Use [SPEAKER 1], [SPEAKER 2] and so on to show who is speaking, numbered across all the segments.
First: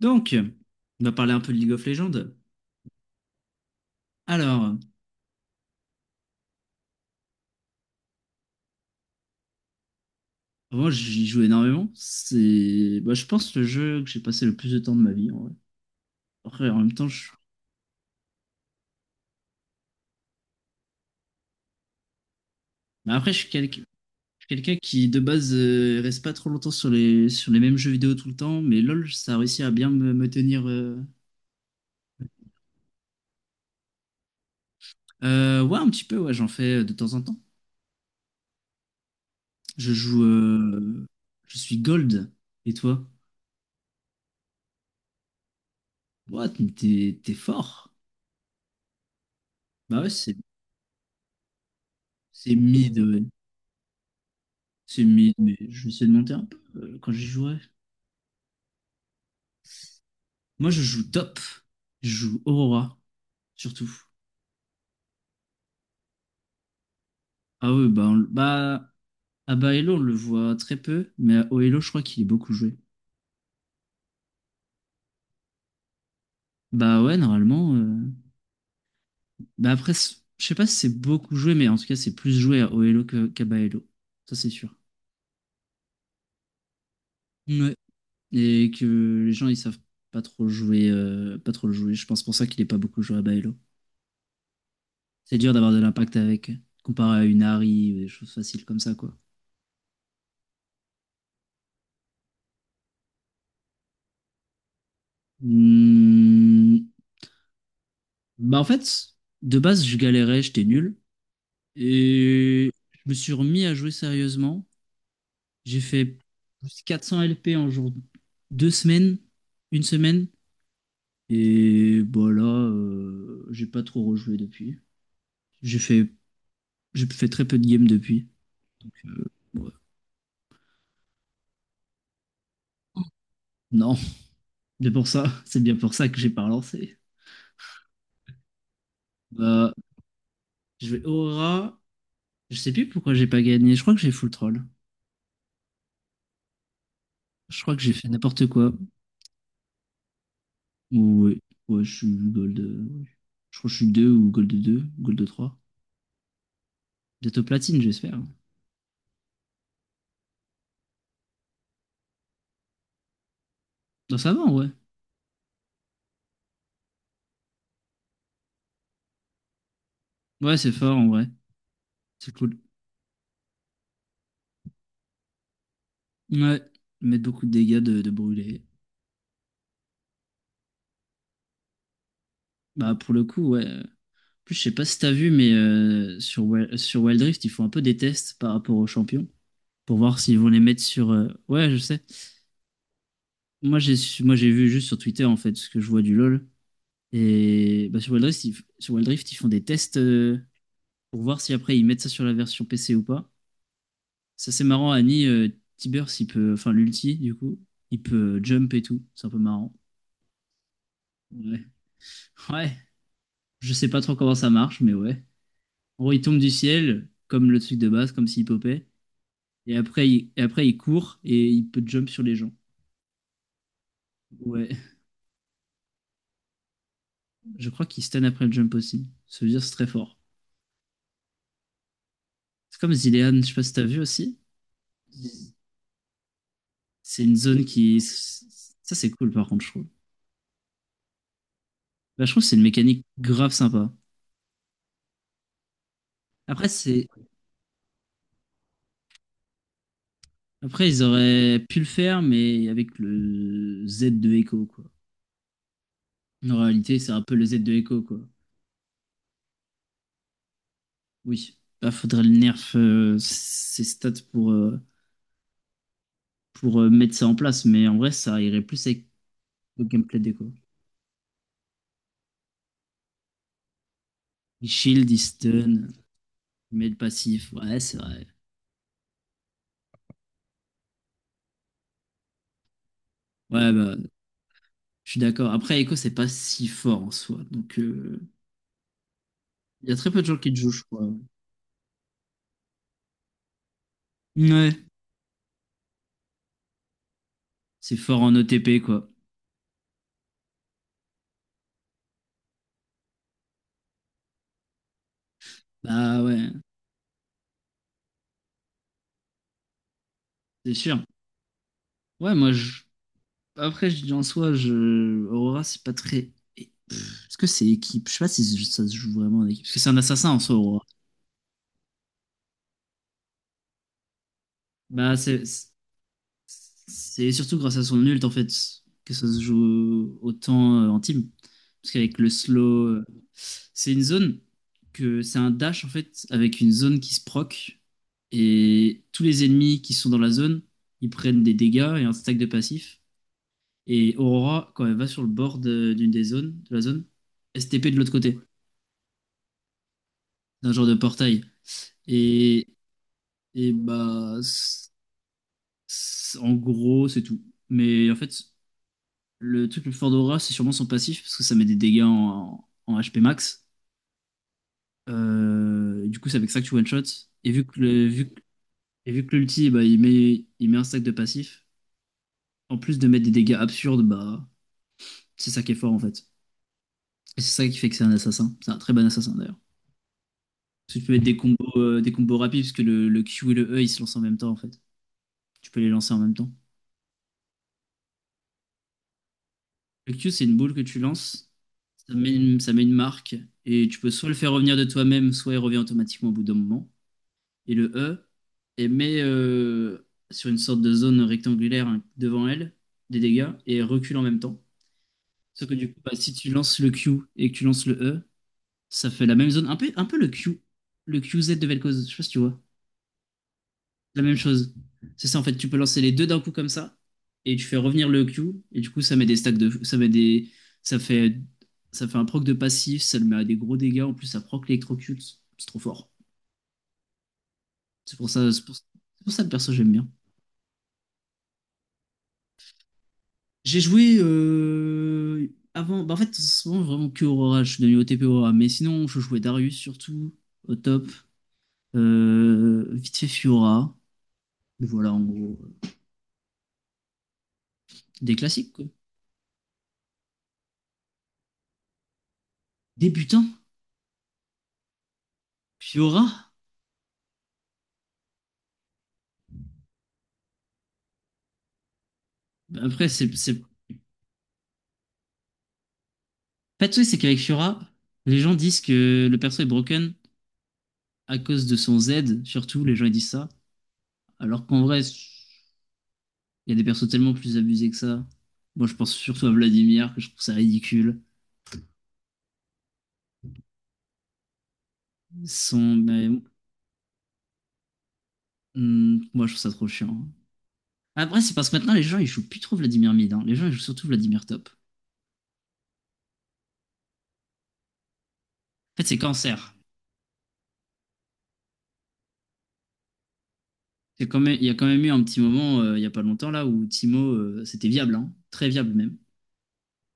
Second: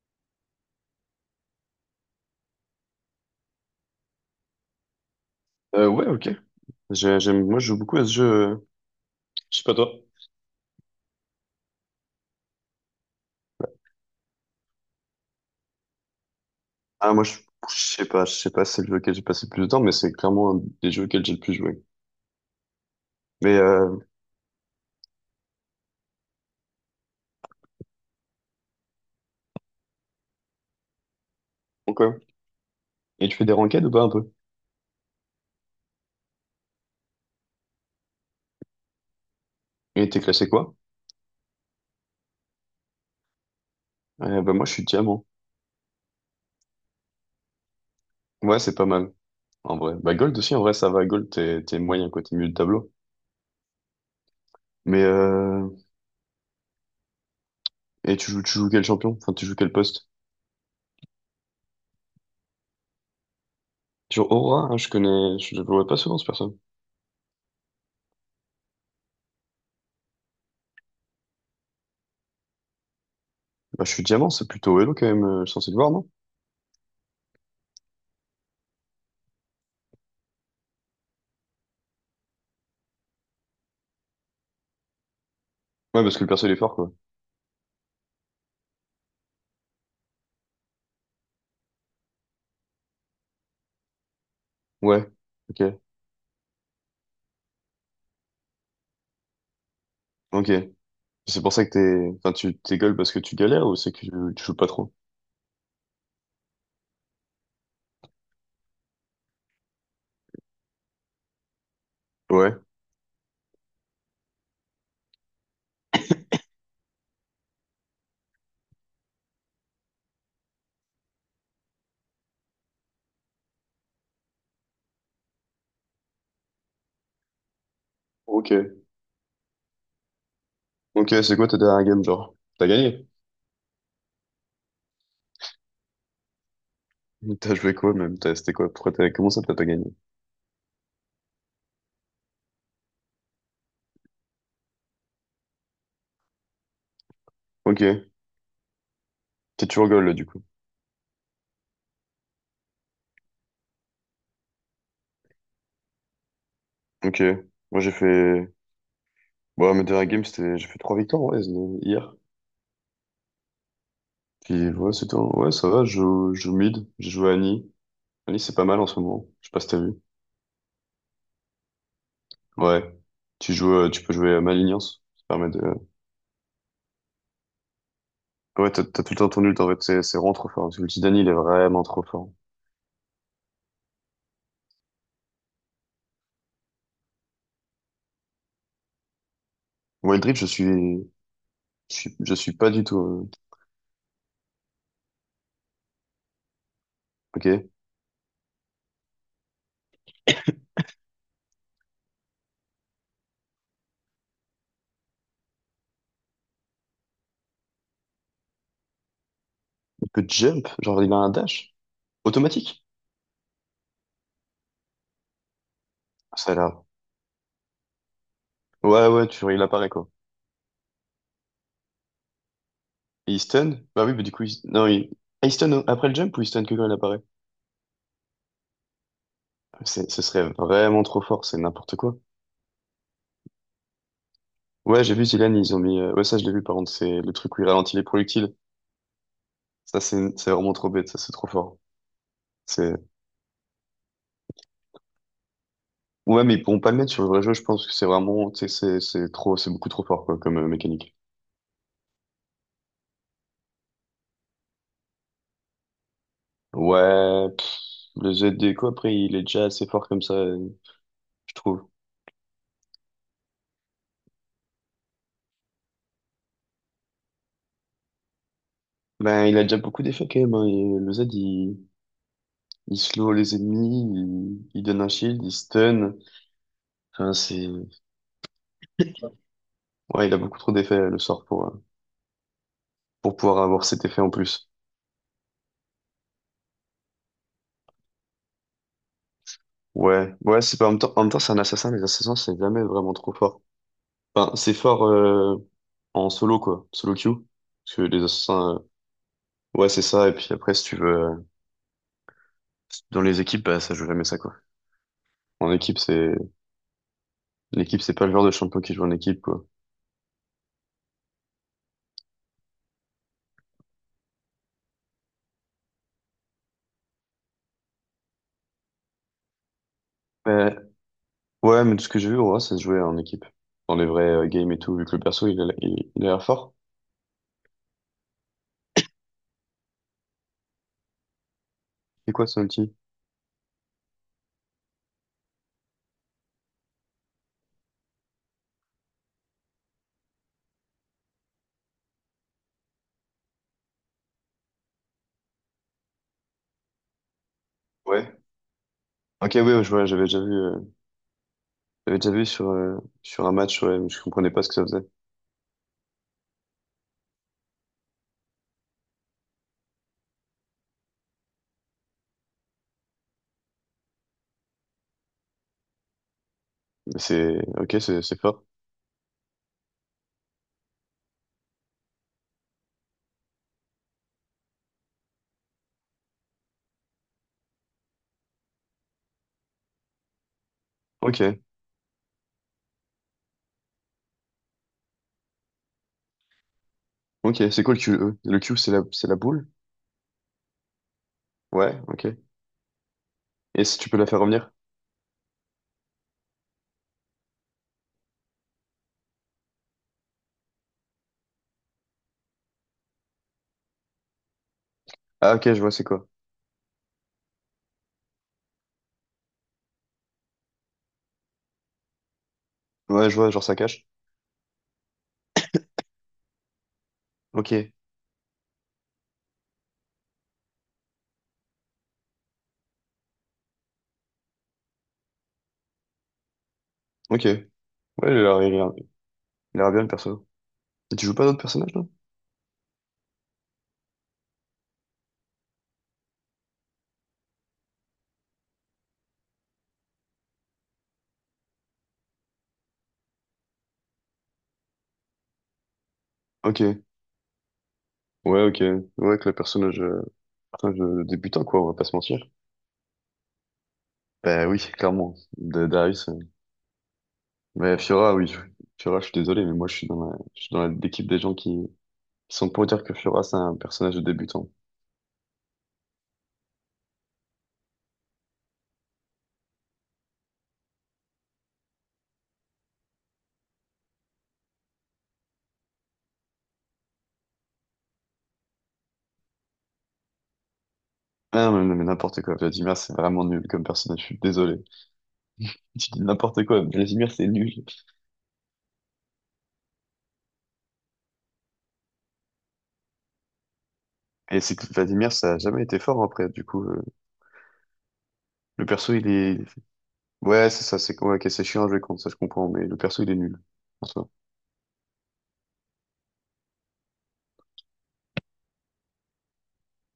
[SPEAKER 1] Donc, on va parler un peu de League of Legends. Alors,
[SPEAKER 2] Ouais, ok. J'aime, moi, je joue beaucoup à ce jeu. Je sais pas toi.
[SPEAKER 1] moi j'y joue énormément. C'est, bah, je pense, le jeu que j'ai passé le plus de temps de ma vie. En vrai. Après, en même temps,
[SPEAKER 2] Ah, moi, je, je sais pas, si c'est le jeu auquel j'ai passé le plus de temps, mais c'est clairement un des jeux auxquels j'ai le plus joué.
[SPEAKER 1] bah, après, je suis
[SPEAKER 2] Mais,
[SPEAKER 1] quelqu'un
[SPEAKER 2] euh,
[SPEAKER 1] quelqu'un qui, de base, reste pas trop longtemps sur les mêmes jeux vidéo tout le temps. Mais LoL, ça a réussi à bien me tenir.
[SPEAKER 2] ok. Et tu fais des ranked ou pas un peu?
[SPEAKER 1] Ouais, un petit peu, ouais, j'en fais de temps en temps. Je
[SPEAKER 2] Et t'es
[SPEAKER 1] joue.
[SPEAKER 2] classé quoi?
[SPEAKER 1] euh, Je suis gold. Et toi?
[SPEAKER 2] Moi, je suis diamant.
[SPEAKER 1] What? Mais t'es fort.
[SPEAKER 2] Ouais, c'est pas mal. En vrai.
[SPEAKER 1] Bah ouais,
[SPEAKER 2] Bah,
[SPEAKER 1] c'est
[SPEAKER 2] gold aussi, en vrai, ça va. Gold, t'es moyen, quoi. T'es milieu
[SPEAKER 1] c'est
[SPEAKER 2] de tableau.
[SPEAKER 1] mid. Ouais. C'est
[SPEAKER 2] Mais,
[SPEAKER 1] mais, mais
[SPEAKER 2] euh,
[SPEAKER 1] je vais essayer de monter un peu quand j'y jouerai.
[SPEAKER 2] et tu joues quel champion? Enfin, tu joues quel poste?
[SPEAKER 1] Moi, je joue top. Je joue Aurora, surtout.
[SPEAKER 2] Tu joues Aura, hein, je connais, je le vois pas souvent, ce perso.
[SPEAKER 1] Ah ouais, bah, bah à Baello, on le voit très peu, mais à Oelo, je crois qu'il est beaucoup joué.
[SPEAKER 2] Bah, je suis diamant, c'est plutôt Elo, quand même, censé le voir, non?
[SPEAKER 1] Bah ouais, normalement. Bah après, je sais pas si c'est beaucoup joué, mais en tout cas, c'est plus joué à Oelo qu'à Baello. Ça, c'est sûr.
[SPEAKER 2] Ouais, parce que le perso, il est fort, quoi.
[SPEAKER 1] Ouais. Et que les gens, ils savent pas trop le jouer. Je pense pour ça qu'il est pas beaucoup joué à Baello.
[SPEAKER 2] Ouais.
[SPEAKER 1] C'est dur
[SPEAKER 2] Ok.
[SPEAKER 1] d'avoir de l'impact avec, comparé à une Harry ou des choses faciles comme ça, quoi.
[SPEAKER 2] Ok. C'est pour ça que enfin, tu t'es gueule parce que tu galères ou c'est que tu joues pas trop?
[SPEAKER 1] Hmm, Bah en fait, de base, je galérais, j'étais nul.
[SPEAKER 2] Ouais.
[SPEAKER 1] Et je me suis remis à jouer sérieusement. J'ai fait plus 400 LP en jour, 2 semaines, 1 semaine. Et voilà, j'ai pas trop rejoué depuis. J'ai fait, j'ai fait très peu de games depuis.
[SPEAKER 2] Ok.
[SPEAKER 1] Euh, ouais.
[SPEAKER 2] Ok, c'est quoi ta dernière game, genre? T'as gagné?
[SPEAKER 1] Non, c'est bien pour ça que j'ai pas relancé.
[SPEAKER 2] T'as joué quoi même? C'était quoi? Pourquoi comment ça t'as pas
[SPEAKER 1] Bah,
[SPEAKER 2] gagné?
[SPEAKER 1] je vais Aurora. Je sais plus pourquoi j'ai pas gagné. Je crois que j'ai full troll. Je crois que j'ai fait
[SPEAKER 2] Ok.
[SPEAKER 1] n'importe quoi.
[SPEAKER 2] T'es toujours goal, là, du coup.
[SPEAKER 1] Ouais, ouais, je suis gold. Ouais. Je crois que je suis 2 ou gold 2, gold 3.
[SPEAKER 2] Ok.
[SPEAKER 1] Peut-être platine,
[SPEAKER 2] Moi, j'ai
[SPEAKER 1] j'espère.
[SPEAKER 2] fait, bon, mes dernières games, j'ai fait trois victoires, ouais, hier.
[SPEAKER 1] Non, ça va en vrai.
[SPEAKER 2] Puis, ouais, c'était Ouais, ça va, je joue mid. J'ai joué Annie. Annie, c'est pas mal en ce moment. Je sais pas si t'as vu.
[SPEAKER 1] Ouais, c'est fort en vrai. C'est cool.
[SPEAKER 2] Ouais. Tu joues, tu peux jouer à Malignance.
[SPEAKER 1] Ouais, mettre beaucoup de dégâts de brûler.
[SPEAKER 2] Ouais, t'as tout le temps ton ult, en fait. C'est vraiment trop fort. L'ulti d'Annie, il est vraiment trop fort.
[SPEAKER 1] Bah, pour le coup, ouais. En plus, je sais pas si t'as vu, mais sur Wild Rift, ils font un peu des tests par rapport aux champions pour voir
[SPEAKER 2] Wild Rift,
[SPEAKER 1] s'ils
[SPEAKER 2] je
[SPEAKER 1] vont les
[SPEAKER 2] suis,
[SPEAKER 1] mettre sur. Ouais, je
[SPEAKER 2] je
[SPEAKER 1] sais.
[SPEAKER 2] suis, je suis pas du tout.
[SPEAKER 1] Moi, j'ai vu juste sur Twitter en fait ce que je vois du LoL.
[SPEAKER 2] Ok.
[SPEAKER 1] Et bah, sur Wild Rift, ils font des tests pour voir si après ils mettent ça sur la version PC ou pas. Ça, c'est marrant, Annie, Tibers, il peut. Enfin, l'ulti, du coup, il peut jump et tout. C'est un peu marrant.
[SPEAKER 2] Il peut jump, genre il a un
[SPEAKER 1] Ouais.
[SPEAKER 2] dash
[SPEAKER 1] Ouais.
[SPEAKER 2] automatique.
[SPEAKER 1] Je sais pas trop comment ça marche, mais ouais. En gros, il
[SPEAKER 2] Ah,
[SPEAKER 1] tombe du
[SPEAKER 2] ça a l'air.
[SPEAKER 1] ciel, comme le truc de base, comme s'il popait.
[SPEAKER 2] Ouais, ouais, vois, il
[SPEAKER 1] Et
[SPEAKER 2] apparaît
[SPEAKER 1] après,
[SPEAKER 2] quoi.
[SPEAKER 1] il court et il peut jump sur les gens.
[SPEAKER 2] Et il stun? Bah oui, mais du coup,
[SPEAKER 1] Ouais.
[SPEAKER 2] non, ah, il stun après le jump ou il stun que quand il apparaît?
[SPEAKER 1] Je crois qu'il stun après le jump aussi. Ça veut dire que c'est très fort.
[SPEAKER 2] Ce serait vraiment trop fort, c'est n'importe quoi.
[SPEAKER 1] C'est comme Zilean, je sais pas si t'as vu aussi.
[SPEAKER 2] Ouais, j'ai vu Zilan, ils ont mis. Ouais, ça, je l'ai vu par contre, c'est
[SPEAKER 1] C'est
[SPEAKER 2] le
[SPEAKER 1] une
[SPEAKER 2] truc où
[SPEAKER 1] zone
[SPEAKER 2] il ralentit
[SPEAKER 1] qui.
[SPEAKER 2] les projectiles.
[SPEAKER 1] Ça, c'est cool, par contre, je trouve.
[SPEAKER 2] Ça, c'est vraiment trop bête, ça, c'est trop fort.
[SPEAKER 1] Bah, je trouve que c'est une
[SPEAKER 2] C'est.
[SPEAKER 1] mécanique grave sympa.
[SPEAKER 2] Ouais, mais ils
[SPEAKER 1] Après,
[SPEAKER 2] pourront pas le
[SPEAKER 1] c'est
[SPEAKER 2] mettre sur le vrai jeu, je pense que c'est vraiment. Tu sais, c'est trop, c'est beaucoup trop fort, quoi, comme
[SPEAKER 1] Après, ils
[SPEAKER 2] mécanique.
[SPEAKER 1] auraient pu le faire, mais avec le Z de Echo, quoi. En réalité, c'est un peu le
[SPEAKER 2] Ouais,
[SPEAKER 1] Z de
[SPEAKER 2] pff,
[SPEAKER 1] Echo, quoi.
[SPEAKER 2] le Zdeco, après, il est déjà assez fort comme ça, je
[SPEAKER 1] Oui.
[SPEAKER 2] trouve.
[SPEAKER 1] Bah, faudrait le nerf ses stats pour mettre ça en place, mais en vrai, ça irait plus avec
[SPEAKER 2] Ben, il a déjà
[SPEAKER 1] le
[SPEAKER 2] beaucoup
[SPEAKER 1] gameplay
[SPEAKER 2] d'effets quand
[SPEAKER 1] d'Echo.
[SPEAKER 2] même, hein. Et le Z, il slow les ennemis,
[SPEAKER 1] Il
[SPEAKER 2] il donne un
[SPEAKER 1] shield, il
[SPEAKER 2] shield, il
[SPEAKER 1] stun,
[SPEAKER 2] stun.
[SPEAKER 1] il met le
[SPEAKER 2] Enfin,
[SPEAKER 1] passif.
[SPEAKER 2] c'est,
[SPEAKER 1] Ouais, c'est vrai.
[SPEAKER 2] ouais, il a beaucoup trop d'effets, le sort, pour pouvoir
[SPEAKER 1] Ouais,
[SPEAKER 2] avoir
[SPEAKER 1] bah,
[SPEAKER 2] cet effet en plus.
[SPEAKER 1] je suis d'accord. Après, Echo, c'est pas si fort en soi. Donc, il y a très peu de
[SPEAKER 2] Ouais,
[SPEAKER 1] gens qui le
[SPEAKER 2] ouais,
[SPEAKER 1] jouent,
[SPEAKER 2] c'est
[SPEAKER 1] je
[SPEAKER 2] pas,
[SPEAKER 1] crois.
[SPEAKER 2] en même temps, c'est un assassin, les assassins, c'est jamais vraiment trop fort. Enfin,
[SPEAKER 1] Ouais.
[SPEAKER 2] c'est fort, en solo, quoi, solo queue. Parce
[SPEAKER 1] C'est
[SPEAKER 2] que
[SPEAKER 1] fort
[SPEAKER 2] les
[SPEAKER 1] en
[SPEAKER 2] assassins,
[SPEAKER 1] OTP, quoi.
[SPEAKER 2] ouais, c'est ça, et puis après, si tu veux, dans les équipes, bah, ça joue jamais ça, quoi. En équipe,
[SPEAKER 1] Bah,
[SPEAKER 2] c'est,
[SPEAKER 1] ouais,
[SPEAKER 2] L'équipe, c'est pas le genre de champion qui joue en équipe, quoi.
[SPEAKER 1] c'est sûr. Ouais, moi, je Après, je dis en soi, Aurora, c'est pas très. Est-ce que c'est équipe? Je sais pas si ça se joue vraiment en équipe. Parce que c'est un assassin en soi,
[SPEAKER 2] Mais,
[SPEAKER 1] Aurora.
[SPEAKER 2] ouais, mais de ce que j'ai vu, on voit, ça se jouait en équipe. Dans les vrais games et tout, vu
[SPEAKER 1] Bah,
[SPEAKER 2] que le
[SPEAKER 1] c'est
[SPEAKER 2] perso, il a l'air fort.
[SPEAKER 1] c'est surtout grâce à son ult, en fait, que ça se joue autant en team. Parce qu'avec le
[SPEAKER 2] C'est quoi son
[SPEAKER 1] slow,
[SPEAKER 2] outil?
[SPEAKER 1] c'est une zone que c'est un dash, en fait, avec une zone qui se proc. Et tous les ennemis qui sont dans la zone, ils prennent des dégâts et un stack de passif. Et Aurora, quand elle va sur le bord d'une des zones, de la zone, STP de l'autre
[SPEAKER 2] Ouais.
[SPEAKER 1] côté.
[SPEAKER 2] Ok, oui, ouais, je vois,
[SPEAKER 1] Un genre de portail.
[SPEAKER 2] j'avais déjà vu
[SPEAKER 1] Et,
[SPEAKER 2] sur, sur un
[SPEAKER 1] et
[SPEAKER 2] match, ouais, mais je
[SPEAKER 1] bah,
[SPEAKER 2] comprenais pas ce que ça faisait.
[SPEAKER 1] en gros, c'est tout. Mais en fait, le truc le plus fort d'Aura, c'est sûrement son passif, parce que ça met des dégâts en HP max. Et du coup, c'est avec ça que tu one-shot. Et vu que
[SPEAKER 2] Ok,
[SPEAKER 1] le, vu, que-
[SPEAKER 2] c'est fort.
[SPEAKER 1] et vu que l'ulti, bah, il met un stack de passif, en plus de mettre des dégâts absurdes, bah, c'est ça qui est fort en fait. Et c'est ça qui fait que c'est un assassin. C'est un très bon assassin d'ailleurs. Parce que tu peux mettre
[SPEAKER 2] Ok,
[SPEAKER 1] des combos rapides, parce que le Q et le E, ils se lancent en même temps en fait. Tu peux les lancer en même temps.
[SPEAKER 2] ok, c'est quoi le QE? Le Q, c'est la boule?
[SPEAKER 1] Le Q, c'est une boule que tu lances,
[SPEAKER 2] Ouais, ok.
[SPEAKER 1] ça met une marque,
[SPEAKER 2] Et
[SPEAKER 1] et
[SPEAKER 2] si
[SPEAKER 1] tu
[SPEAKER 2] tu
[SPEAKER 1] peux
[SPEAKER 2] peux la
[SPEAKER 1] soit le
[SPEAKER 2] faire
[SPEAKER 1] faire
[SPEAKER 2] revenir?
[SPEAKER 1] revenir de toi-même, soit il revient automatiquement au bout d'un moment. Et le E, elle met sur une sorte de zone rectangulaire hein, devant elle des dégâts et elle recule en même temps.
[SPEAKER 2] Ah,
[SPEAKER 1] Sauf
[SPEAKER 2] ok,
[SPEAKER 1] que
[SPEAKER 2] je vois,
[SPEAKER 1] du coup,
[SPEAKER 2] c'est
[SPEAKER 1] bah,
[SPEAKER 2] quoi?
[SPEAKER 1] si tu lances le Q et que tu lances le E, ça fait la même zone, un peu le Q, le QZ de Vel'Koz, je sais pas si tu vois
[SPEAKER 2] Ouais, je vois, genre ça cache.
[SPEAKER 1] la même chose. C'est ça, en fait, tu peux lancer les deux d'un coup comme ça, et tu fais
[SPEAKER 2] Ok,
[SPEAKER 1] revenir le Q, et du coup, ça met des stacks de. Ça met des. Ça fait. Ça fait un proc de passif, ça le met à des gros dégâts, en plus ça proc l'électrocute. C'est trop fort.
[SPEAKER 2] ok. Ouais, il a l'air, il a l'air
[SPEAKER 1] C'est pour ça le perso
[SPEAKER 2] il a
[SPEAKER 1] j'aime
[SPEAKER 2] l'air bien,
[SPEAKER 1] bien.
[SPEAKER 2] le perso. Et tu joues pas d'autres personnages, non?
[SPEAKER 1] J'ai joué avant. Bah, en fait, souvent vraiment que Aurora, je suis devenu OTP Aurora, mais sinon je jouais Darius surtout, au top. Vite fait Fiora. Voilà en gros.
[SPEAKER 2] Ok.
[SPEAKER 1] Des
[SPEAKER 2] Ouais,
[SPEAKER 1] classiques
[SPEAKER 2] ok.
[SPEAKER 1] quoi.
[SPEAKER 2] Ouais, que le personnage, putain, débutant, quoi, on va pas se mentir.
[SPEAKER 1] Débutants.
[SPEAKER 2] Bah oui, clairement, de
[SPEAKER 1] Fiora.
[SPEAKER 2] Darius. Mais Fiora, Fiora, je suis désolé, mais moi, je suis dans l'équipe des gens qui sont pour dire
[SPEAKER 1] Après,
[SPEAKER 2] que Fiora, c'est
[SPEAKER 1] c'est
[SPEAKER 2] un personnage de débutant.
[SPEAKER 1] pas de souci, c'est qu'avec Fiora, les gens disent que le perso est broken à cause de son Z, surtout, les gens ils disent ça. Alors qu'en vrai, il y a des persos tellement plus abusés que ça. Moi, je pense surtout à Vladimir, que je trouve ça ridicule.
[SPEAKER 2] Ah, mais n'importe quoi, Vladimir, c'est vraiment nul comme personnage, je suis désolé.
[SPEAKER 1] Son.
[SPEAKER 2] Tu dis
[SPEAKER 1] Mais,
[SPEAKER 2] n'importe quoi, Vladimir, c'est nul.
[SPEAKER 1] moi, je trouve ça trop chiant. Après, c'est parce que maintenant, les gens, ils jouent plus trop Vladimir mid. Hein. Les gens, ils jouent surtout Vladimir
[SPEAKER 2] Et
[SPEAKER 1] top.
[SPEAKER 2] c'est que Vladimir, ça a jamais été fort, après, le
[SPEAKER 1] En fait,
[SPEAKER 2] perso,
[SPEAKER 1] c'est
[SPEAKER 2] il est...
[SPEAKER 1] cancer.
[SPEAKER 2] Ouais, c'est ça, c'est ouais, ok, c'est chiant à jouer contre, ça, je comprends, mais le perso, il est nul, en soi.
[SPEAKER 1] Il y a quand même eu un petit moment, il y a pas longtemps, là, où Timo, c'était viable, hein. Très viable même.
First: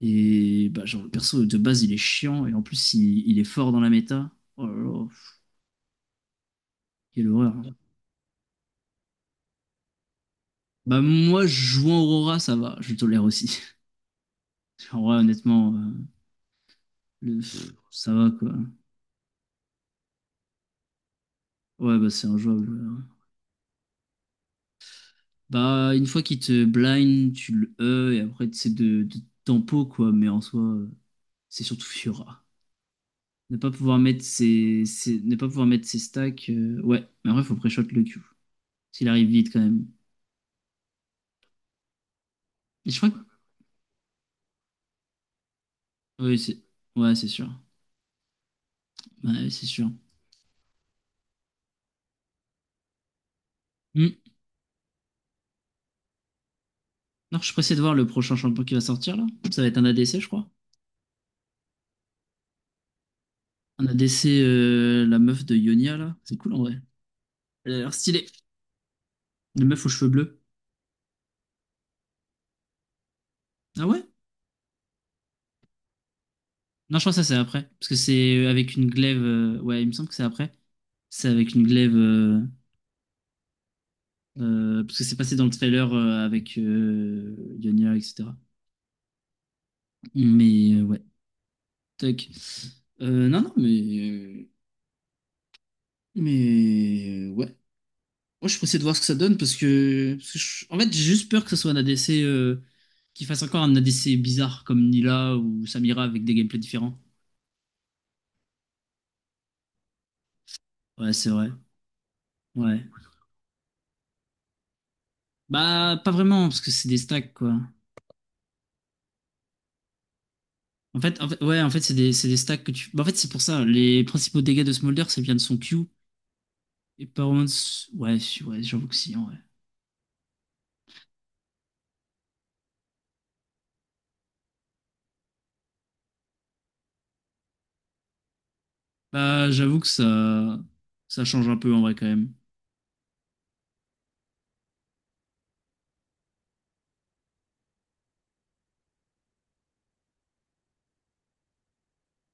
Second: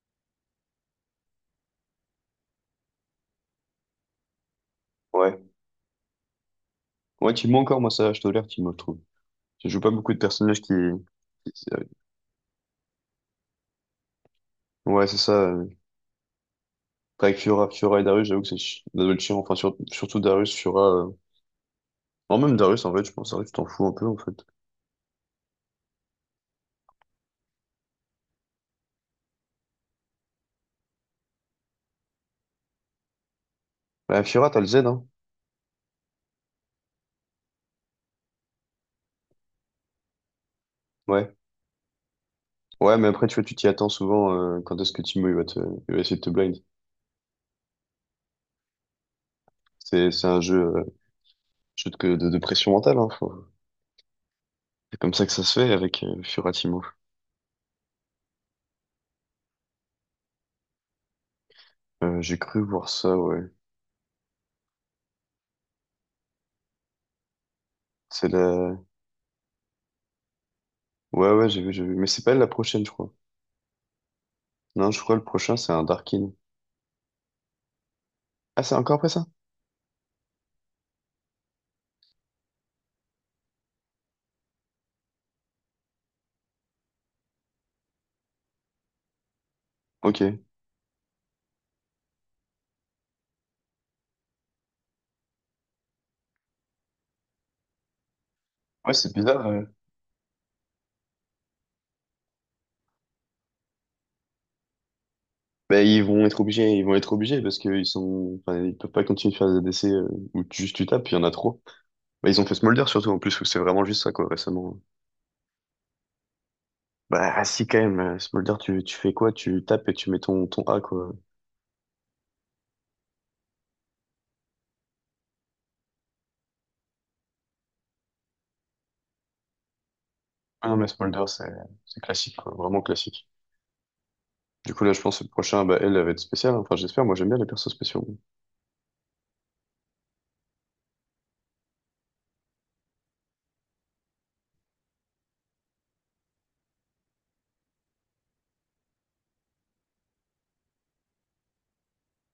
[SPEAKER 1] Et bah, genre, le perso de base, il est chiant, et en plus, il est fort dans la méta. Oh là là,
[SPEAKER 2] Ouais.
[SPEAKER 1] quelle
[SPEAKER 2] Ouais,
[SPEAKER 1] horreur.
[SPEAKER 2] Timo
[SPEAKER 1] Hein.
[SPEAKER 2] encore, moi, ça, je tolère Timo, je trouve. Je joue pas beaucoup de personnages qui...
[SPEAKER 1] Bah, moi,
[SPEAKER 2] qui- euh,
[SPEAKER 1] jouant Aurora, ça va, je tolère aussi. En
[SPEAKER 2] ouais,
[SPEAKER 1] vrai,
[SPEAKER 2] c'est ça.
[SPEAKER 1] honnêtement,
[SPEAKER 2] Après, avec Fiora, Fiora et
[SPEAKER 1] ça
[SPEAKER 2] Darius,
[SPEAKER 1] va
[SPEAKER 2] j'avoue
[SPEAKER 1] quoi.
[SPEAKER 2] que ça doit être chiant. Enfin, surtout Darius, Fiora...
[SPEAKER 1] Ouais, bah, c'est
[SPEAKER 2] Non, même
[SPEAKER 1] injouable.
[SPEAKER 2] Darius, en
[SPEAKER 1] Ouais.
[SPEAKER 2] fait, je pense. Darius, tu t'en fous un peu, en fait.
[SPEAKER 1] Bah, une fois qu'il te blind, tu le E, et après, c'est de tempo quoi, mais en soi, c'est surtout Fiora.
[SPEAKER 2] Ouais, Fiora, t'as le Z, hein?
[SPEAKER 1] Ne pas pouvoir mettre ses stacks, ouais, mais en vrai, faut pré-shot le Q. S'il arrive vite quand même.
[SPEAKER 2] Ouais.
[SPEAKER 1] Et
[SPEAKER 2] Ouais,
[SPEAKER 1] je
[SPEAKER 2] mais
[SPEAKER 1] crois que.
[SPEAKER 2] après, tu vois, tu t'y attends souvent quand est-ce que Timo, il va te... il va essayer de te
[SPEAKER 1] Oui,
[SPEAKER 2] blind.
[SPEAKER 1] c'est. Ouais, c'est sûr. Ouais, c'est sûr.
[SPEAKER 2] C'est un jeu, jeu de... de pression mentale, hein.
[SPEAKER 1] Hmm.
[SPEAKER 2] C'est comme ça que ça se fait avec Fiora Timo.
[SPEAKER 1] Non, je suis pressé de voir le prochain champion qui va sortir là. Ça va être un ADC, je crois.
[SPEAKER 2] J'ai cru voir ça, ouais.
[SPEAKER 1] Un ADC, la meuf de Ionia là. C'est cool en vrai. Elle a l'air stylée.
[SPEAKER 2] C'est la...
[SPEAKER 1] La meuf aux cheveux bleus.
[SPEAKER 2] Ouais, ouais, j'ai vu, j'ai vu. Mais c'est pas elle la prochaine, je crois.
[SPEAKER 1] Ah ouais?
[SPEAKER 2] Non, je crois que le prochain, c'est un Darkin.
[SPEAKER 1] Non, je crois que ça c'est après. Parce que c'est
[SPEAKER 2] Ah,
[SPEAKER 1] avec
[SPEAKER 2] c'est
[SPEAKER 1] une
[SPEAKER 2] encore après
[SPEAKER 1] glaive.
[SPEAKER 2] ça?
[SPEAKER 1] Ouais, il me semble que c'est après. C'est avec une glaive. Parce que c'est passé dans le trailer avec Ionia, etc.
[SPEAKER 2] Ok.
[SPEAKER 1] Mais ouais. Toc. Non, non, mais. Mais. Ouais. Moi, je suis pressé de voir
[SPEAKER 2] Ouais,
[SPEAKER 1] ce que
[SPEAKER 2] c'est
[SPEAKER 1] ça donne
[SPEAKER 2] bizarre.
[SPEAKER 1] parce que en fait, j'ai juste peur que ce soit un ADC qui fasse encore un ADC bizarre comme Nila ou
[SPEAKER 2] Ben,
[SPEAKER 1] Samira avec des gameplays
[SPEAKER 2] ils vont
[SPEAKER 1] différents.
[SPEAKER 2] être obligés parce qu'ils sont, enfin, ils peuvent pas continuer de faire des essais où juste tu tapes,
[SPEAKER 1] Ouais,
[SPEAKER 2] il y en
[SPEAKER 1] c'est
[SPEAKER 2] a
[SPEAKER 1] vrai.
[SPEAKER 2] trop. Ben, ils ont fait Smolder
[SPEAKER 1] Ouais.
[SPEAKER 2] surtout en plus où c'est vraiment juste ça quoi récemment.
[SPEAKER 1] Bah, pas vraiment parce que c'est des stacks
[SPEAKER 2] Bah ah,
[SPEAKER 1] quoi.
[SPEAKER 2] si quand même, Smolder tu fais quoi? Tu tapes et tu mets ton A
[SPEAKER 1] En
[SPEAKER 2] quoi.
[SPEAKER 1] fait, en fait, ouais, en fait, c'est des stacks que tu. Bah, en fait, c'est pour ça. Les principaux dégâts de Smolder, c'est bien de son Q. Et par contre, ouais, ouais, j'avoue que si, en vrai.
[SPEAKER 2] Ah non mais Smolder c'est classique quoi, vraiment classique. Du coup là je pense que le prochain bah elle va être spéciale. Hein. Enfin j'espère, moi j'aime bien les persos spéciaux.
[SPEAKER 1] Bah, j'avoue que ça change un peu en vrai quand même.